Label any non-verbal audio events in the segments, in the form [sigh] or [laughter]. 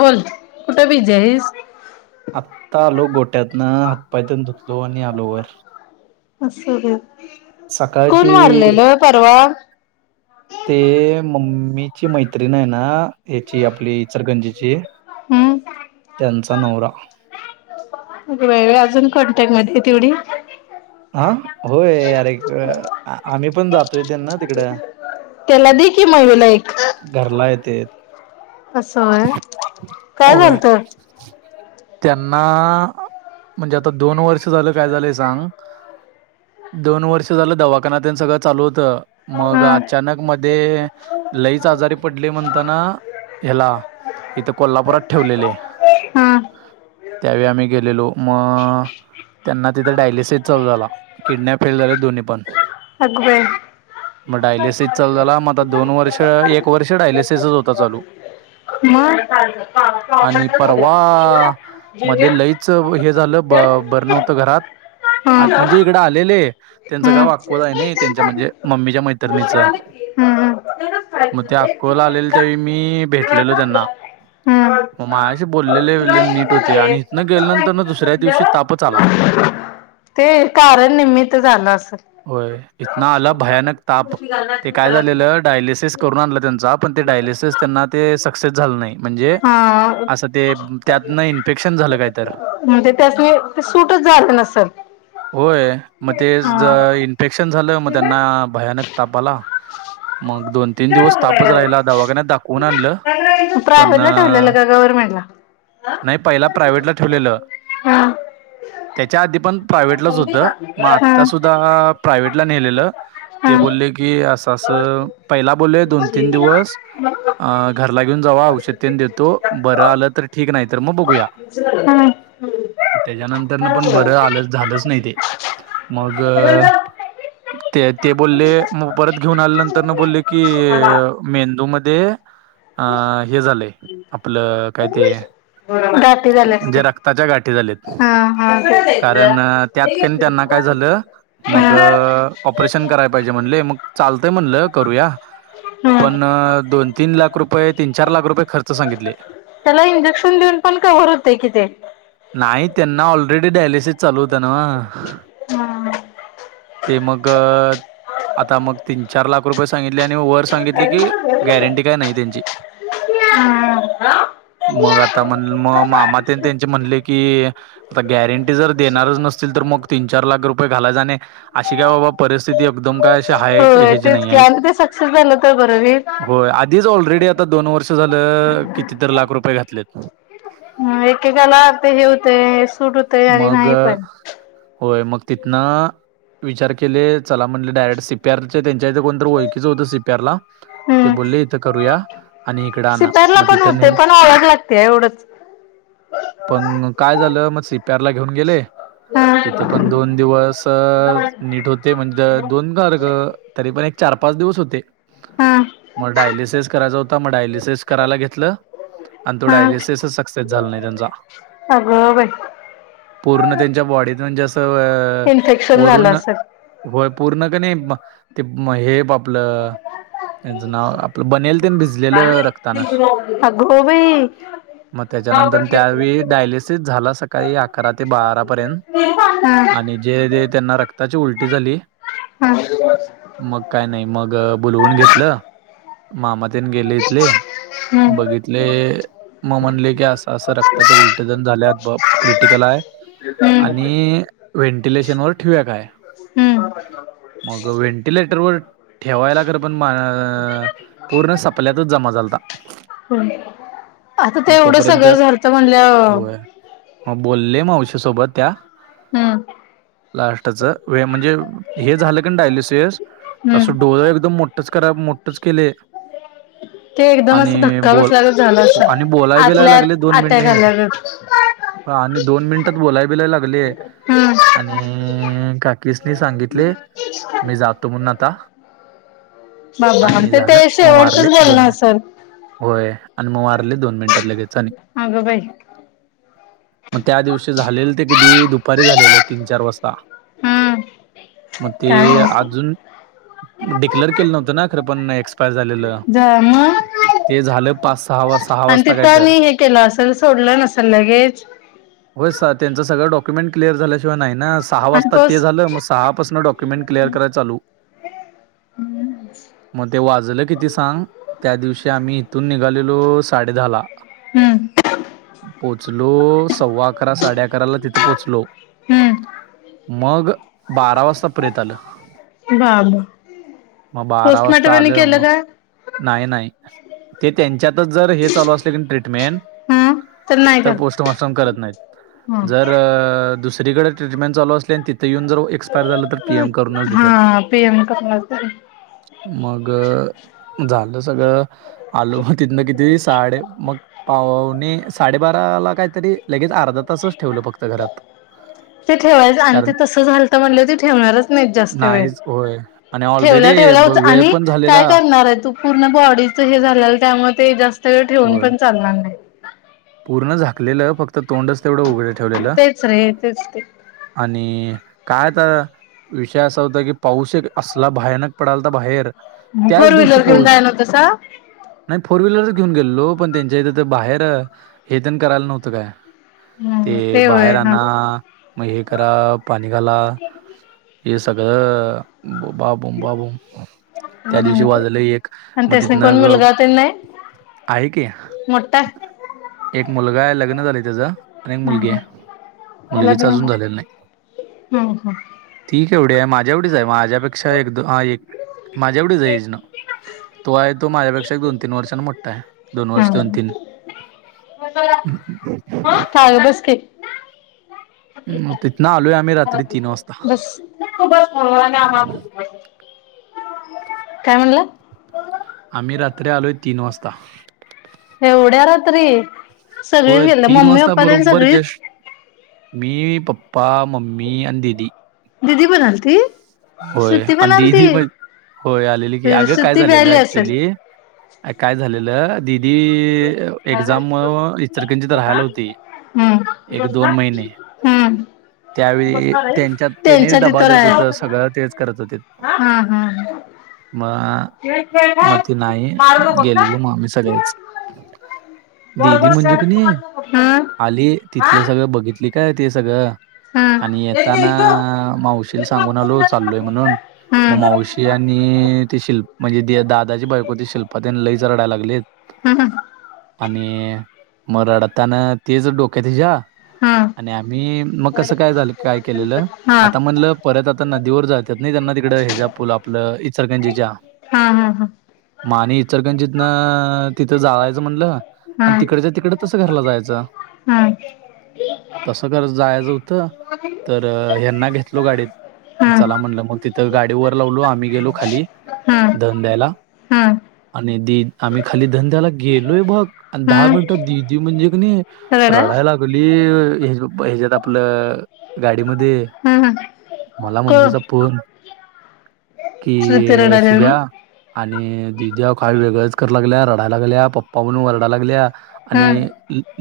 बोल, कुठे बीझी आहेस? आत्ता आलो गोट्यातनं हात-पाय तेन धुतलो आणि आलो वर. असं बई कोण सकाळची वारलेलं परवा? ते मम्मीची मैत्रिण आहे ना, ह्याची आपली इचरगंजीची त्यांचा नवरा. व्हय गं अजून कॉन्टॅकमध्ये हे तेवढी हां होय अरे एक आम्ही पण जातोय त्यांना तिकडं त्याला दे की मग हीला एक घरंला येतेत असं व्हय काय होय झालंत त्यांना म्हणजे आता दोन वर्ष झालं काय झालंय सांग दोन वर्ष झालं दवाखान्यांतेनं सगळं चालू होत. मग हा अचानक मध्ये लईच आजारी पडले म्हणून त्यांना ह्याला इथे कोल्हापुरात ठेवलेलं हे. हा त्यावेळी आम्ही गेलेलो म... त्यांना तिथं डायलिसिस चालू झाला किडन्या फेल झाल्या दोन्ही पण अगं बये मग डायलिसिस चालू झाला म आता दोन वर्ष तर एक वर्ष डायलिसिसच चालू होता चालू [unintelligible] आणि परवा मध्ये लई हे झालं बरनवतं घरात आ म्हणजे इकडं आलेले त्यांचं गाव अकोला आहे ना त्यांच्या म्हणजे मम्मीच्या मैत्रणीचं हं हं मग ते अकोल आलेले त्यावेळी मी भेटलेलो त्यांना मग मायाशी बोलले बीललेले नीट होते आणि इथनं गेल्या नंतर ना दुसऱ्या दिवशी तापचं आला ते कारण निम्मित झालं असंल होय इथना आला भयानक ताप ते काय झालेलं डायल लिसिस करून आणला त्यांचा पण ते डायलिसिस त्यांना ते सक्सेस झालं नाही म्हणजे हा असं ते त्यातना इन्फेक्शन झालं काय तर म्हणजे त्यासनी ते सूटच झालं नसेल होय मग ते ज हा इन्फेक्शन झालं मग त्यांना भयानक तापाला [unintelligible] मग दोन तीन दिवस तापच राहिला दवाखान्यात दाखवून आणलं. पण प्रायव्हेट ला ठेवलेला अ, का गवरर्मेंटला नाही पहिला प्रायव्हेटला ठेवलेलं हा त्याच्या आधी पण प्रायव्हेटलाच होतं मग हा आता सुद्धा दहा प्रायव्हेटला नेलेलं ते हा बोलले की असं अस पहिला बोलले दोन तीन दिवस घरला घेऊन जावा औषधतेन देतो. बरं आलं तर ठीक नाही तर मग बघूया हम्म त्याच्यानंतरन पण बरं आलं झालंच नाही ते मग ते ते बोलले मग परत घेऊन आलं नंतरन बोलले की मेंदू मध्ये अ हे झालंय आपलं काय ते गाठी झाले असते गेरा त्याच्या गाठी झालेत हा हा कारण त्यात काणी त्यांना काय झालं मग हा ऑपरेशन कराया पाहिजे म्हणले मग चालतय म्हणलं करूया हा पण दोन तीन लाख रुपये तीन चार लाख रुपये खर्च सांगितले. त्याला इंजेक्शन देऊन पण कवर होतंय कि ते. नाही त्यांना ऑलरेडी डायलिसिस चालू होत न व्हयं. हा ते मग आता मग तील चार लाख रुपये सांगितले, आणि वर सांगितले की गॅरंटी काय नाही त्यांची. [unintelligible] मग आता मण म मामांतेन त्यांचे म्हणले की आता गॅरंटी जर देणारच नसतील, तर मग तीन चार लाख रुपये घालायाच आणि अशी काय बाबा परिस्थिती एकदम काय अशी हाये ते तेच की आणि ते सक्सेस झालं तर बरं रे. दिज ऑलरेडी आता दोन वर्ष झालं, कितीतरी लाख रुपये घातलेत. ह एकेकाला ते हे होतय सूट होत मग! होय मग तिथंन विचार केले चला म्हणल डायेडं सिप त्यांच त्यांच्याकडं कोणतरी ओळखीच होतं सी पी आर ला. ते हम्म बोलले इथं करूया, आणि इकडे आणा म तिथं नेल. सातीय एवढंच. पण काय झालं म सि पी आर ला घेऊन गेले. तिथे पण हा दोन दिवसच नीट होते, म्हणजे दोन घार ग. तरी पण एक चार पाच दिवस होते. हा म डायलिसेस करायचा होता, म डायलिसेस करायला घेतलं. आण तो डायलिसेसच सक्सेस झाला नाही त्यांचा. अग बाई! पूर्ण त्यांच्या बॉडीत म्हणजे असं अ इन्फेक्शन झालं वरून. असेल. होय पूर्ण कनी मं ते मं हेप आपलं. त्यांचं नाव आपलं बनेल तेन भिजलेलं रक्तानं. अगो बाई. म त्याच्यानंतर त्यावेळी डायलिसिस झाला सकाळी आ करा ते बारा पर्यंत हा. आणि जे जे त्यांना रक्ताची उलटी झाली. [unintelligible] मग काय नाही मग बोलवून घेतलं. मामातेन गेले इथले हम्म. बघित तिथले म म्हणले की असं असं रक्ताच्या उलट्या जण झाल्या बॉप क्रिटिकल आहे. हम्म. आणि व्हेंटिलेशन वर ठीवूया काय? [unintelligible] मग व्हेंटिलेटरवर ठेवायला अगर पण मा पूर्ण सपल्यातच जमा झालता. आता ते मग एवढं तोपर्यंत सगळं झालथं म्हणल्याव म बोलले मावशी सोबत त्या. हू! लास्टच वेळ म्हणजे हे झालं कन डायलिसेस त हम्म. असं डोळ एकदम मोटच करा मोटच केले. ते एकदम असं आणि धक्का बोल बसल्यागत झालं असं आणि बोलाय बिलाय आतल्या लागले दोन आत मिनीट. [unintelligible] हा आणि दोन मिनिटात बोलाया बिलाया लागले. हू! आणि काकीसनी सांगितले मी जातो म्हणून आता. बाबा अन आणि ते ते झालं मग शेवटचच वारले बोलण दोन मिनिट असंल. होय आणि म वारले दोन मिनिटात लगेच आणि अगं बाई. मग त्या दिवशी झालेलं ते कधी, दुपारी झालेलं तीन चार वाजता. हम् मग ते अजून, डिक्लेर केलेल नव्हतं ना खरं पण एक्सपायर झालेलं. हा मग. ते झालं पाच सहा वाज- आणि ते वाजता काय तर. त्यांनी हे केलं असेल सोडलं नसेल लगेज. होय सा त्यांचं सगळं डॉक्युमेंट क्लिअर झाल्याशिवाय नाही ना- सहा आणि वाजता ते पोस्ट झालं, मग सहा पासन डॉक्युमेंट क्लिअर कराय चालू. मग ते वाजलं किती सांग? त्या दिवशी आम्ही इथून निघालेलो साडे दहाला- हम्म पोचलो, सव्वा अकरा साडे अकराला तिथं पोहोचलो. हम्म मग बारा वाजता प्रेत आलं. बाबा मग बारा वाजता पोस्टमार्टम आणि आलेय केलं मग- का? नाही नाही ते त्यांच्यातच जर हे चालू असलेली ट्रीटमेंट, हम्म नाही तर का पोस्टमार्टम करत नाही. जर हा दुसरीकडे- ट्रीटमेंट चालू असली आणि तिथे येऊन जर एक्सपायर झाल तर पीएम करूनच देतात. हा पीएम करणार मग झालं सगळं, आलो मग तिथन किती साडे मग पावणे साडेबाराला काहीतरी- लगेच अर्धा तासच ठेवलं फक्त घरात. ते ठेवायचं आणि ते कारण तसं झालत म्हणल्यावर ते ठेवणारच नाहीत जास्त वेळ. नाहीच होय. आणि ऑलरेडी ठेवल्या ठेवल्या होत वेळ आणि पण काय झालेला करणार आहे तू. पूर्ण बॉडीच हे झालेलं त्यामुळे ते जास्त वेळ ठेवून होय. पण चालणार नाही. पूर्ण झाकलेलं फक्त तोंडच तेवढं उघड. तेच रे तेच ते. आणि काय आता- विषय असा होता की पाऊस एक असला भयानक पडालता बाहेर, त्याच फोर दिवशी व्हीलर घेऊन पाऊस जायना तसा. नाही फोर व्हीलरच घेऊन गेलेलो पण त्यांच्या इथ तर बाहेर हेतण करायला नव्हतं काय. हम्म ते बाहेर होय हा आना, मग हे करा, पाणी घाला. हे सगळं, बाबों बाबो, त्या दिवशी होते वाजले एक, आणि मग त्यासनी कोण तिथन- मुलगा आहे की, मोठ्ठा आहे? एक मुलगा आहे लग्न झालंय त्याच. आणी एक मुलगी आहे. मुलगीचा लग्न अजून झालेल हम्म नाही. हम्म ती केवढी आहे माझ्या एवढीच आहे माझ्यापेक्षा एक दो हा एक- माझ्या एवढेच आहेचना. तो आहे तो माझ्यापेक्षा दोन तीन वर्षांने मोठ्ठा आहे, दोन वर्ष, दोन तीन- मिझोराम हा, चाल, बस की मग बस तिथनं आलोय आम्ही [inaudible] मग रात्री तीन वाजता तू बस फोनवर आणि आम्हाला, तु शिकवायची. आ काय म्हणला? आम्ही रात्री आलोय तीन वाजता. एवढ्या रात्री! ! सगळीच होय गेलेले, तीन मम्मी वाजता पप्पान आणी बरोबर सगळीच, जस्ट मी पप्पा, मम्मी अन् दिदी. दिदी पण आलती होय श्रुती पण आणि दिदी आलती पण होय आलेली की अग काय ती झालेल व्यायली असेल ऍक्च्युली अ काय झालेल दिदी एक्झाम मुळ इचलकरंजी राहायला होती हम्म एक दोन महिने हम्म त्यावेळी त्यांच्यात त्यानी त्यांच्या डबा तिथं देत राहाय होतस सगळं तेच करत होते हा हा म माती नाही गेलेलो मग आम्ही सगळेच हम्म दीदी म्हणजे कणी आली तिथल सगळ बघितल ती काय ती सगळ हम्म आणि येताना मावशीला सांगुन चाललोय म्हणुन मग हम्म मावशी आणि ते शिल्प म्हणजे दादाची बायको ते शिल्पा तेन लईच रडायला लागलेत हम् हा आणि मग रडताना तेच डोक्यात हिच्या हम्म हा आणि आम्ही मग कस काय झाल काय केलेल हा आता म्हणल परत आ तर नदीवर जातात नाही त्यांना तिकड ह्याच्या पूल आपल इचलकरंजीच्या हा हा हा हा म आणि इचलकरंजीतन तिथ जाळायच म्हणल आणि तिकडच्या तिकडच तस घराला जायच हं तस करत जायच होत तर ह्यांना घेतलो गाडीत चला म्हणल मग तिथ गाडी वर लावलो आम्ही गेलो खाली हा दहन द्यायला हा आणि द आम्ही खाली दहन द्यायला गेलोय बघ आणि दहा हा मिनिटात दीदी म्हणजे कणी रडास रडाय लागली ह्याच्यात आपल गाडीमध्ये हम् हम मला मम्मीचा फोन कि श्रुती रडायली म्हणून शुभ्या आणि दीदी काय वेगळच कराय लागल्या रडायला लागल्या पप्पा म्हणुन वरडा लागल्या आणि हम्म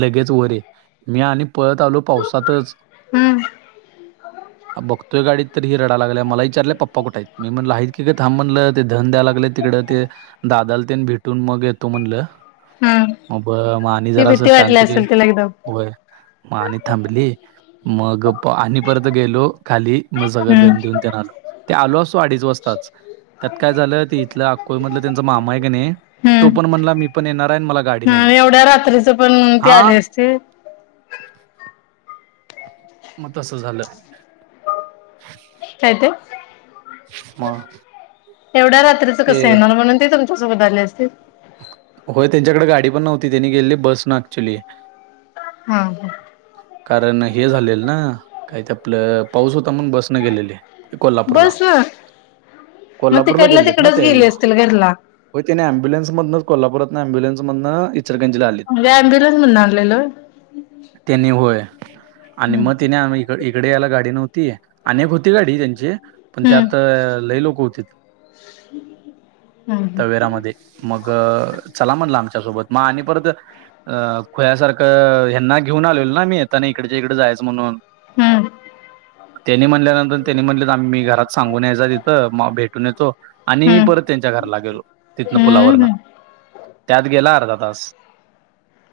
लगेच वर ये मी आणि पळत आलो पावसातच हम्म अ बघ तो गाडीत तर ही रडा लागलय मला विचारले पप्पा कुठ आहेत मी म्हणल आहेत की ग थांब म्हणल ते दहन द्याय लागले तिकड ते दादाला त्यानी भेटून मग येतो म्हणल हम्म मग मा मी ती जरास भीती वाटली शांत घे असेल तिला एकदम होय मग आणि थांबली मग आणि परत गेलो खाली मग सगळ हम्म दहन देऊन त्यांना आलो ते आलो असतो अडीच वाजताच त्यात काय झाल ते इथल अकोळ मधल त्यांचा मामा आहे का नाही तो पण म्हणला मी पण येणार आहे मला गाडी नाही आणि आहे एवढ्या रात्रीच पण ते हा आले असते म तस झाल काय ते मग एवढ्या रात्रीच ते कस येणार म्हणुन ते तुमच्यासोबत आले असतील होय त्यांच्याकडे गाडी पण नव्हती त्यांनी गेलेल बस न ऍक्च्युली हां कारण हे झालेल ना काही ते आपल पाऊस होता म्हणून बस न गेलेले कोल्हापुरला बस ना मग कोल्हापुरला तिकडल्या गेलेले ते ना तिकडच त्यावेळी गेले असतील घरला होय त्यांनी ॲबुलन्स मधन कोल्हापुरात न ॲम्बुलन्समधन म्हणजे ॲम्बुलन्स मधन आणलेल होय त्यांनी होय? आणि मग तिने हम्म इ- इकडं यायला गाडी नव्हती आणि एक होती गाडी त्यांची पण हम्म त्यात लय लोक हुंतीत हम्म तवेरामध्ये. मग चला म्हणलं आमच्यासोबत म आणि परत अ खुळ्यासारख ह्यांना घेऊन आलेलो ना मी येताना हिकडच्या हिकड जायचं म्हणून. त्यांनी म्हणल्यानंतर त्यांनी म्हणलेत आम्ही मी घरात सांगून यायचा तिथं म भेटून येतो आणि हम्म परत त्यांच्या घराला गेलो. हम्म पुलावरन हम्म त्यात गेला अर्धा तास.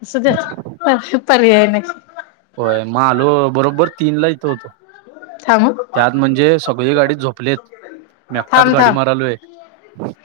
असूद्यात पर्याय नाय. होय म आलो बरोबर तीनला इथं होतो. थांब हं त्यात म्हणजे सगळी गाडीत झोपलेत मी एकटाच थांब गाडी थांब मारालोय. [inaudible]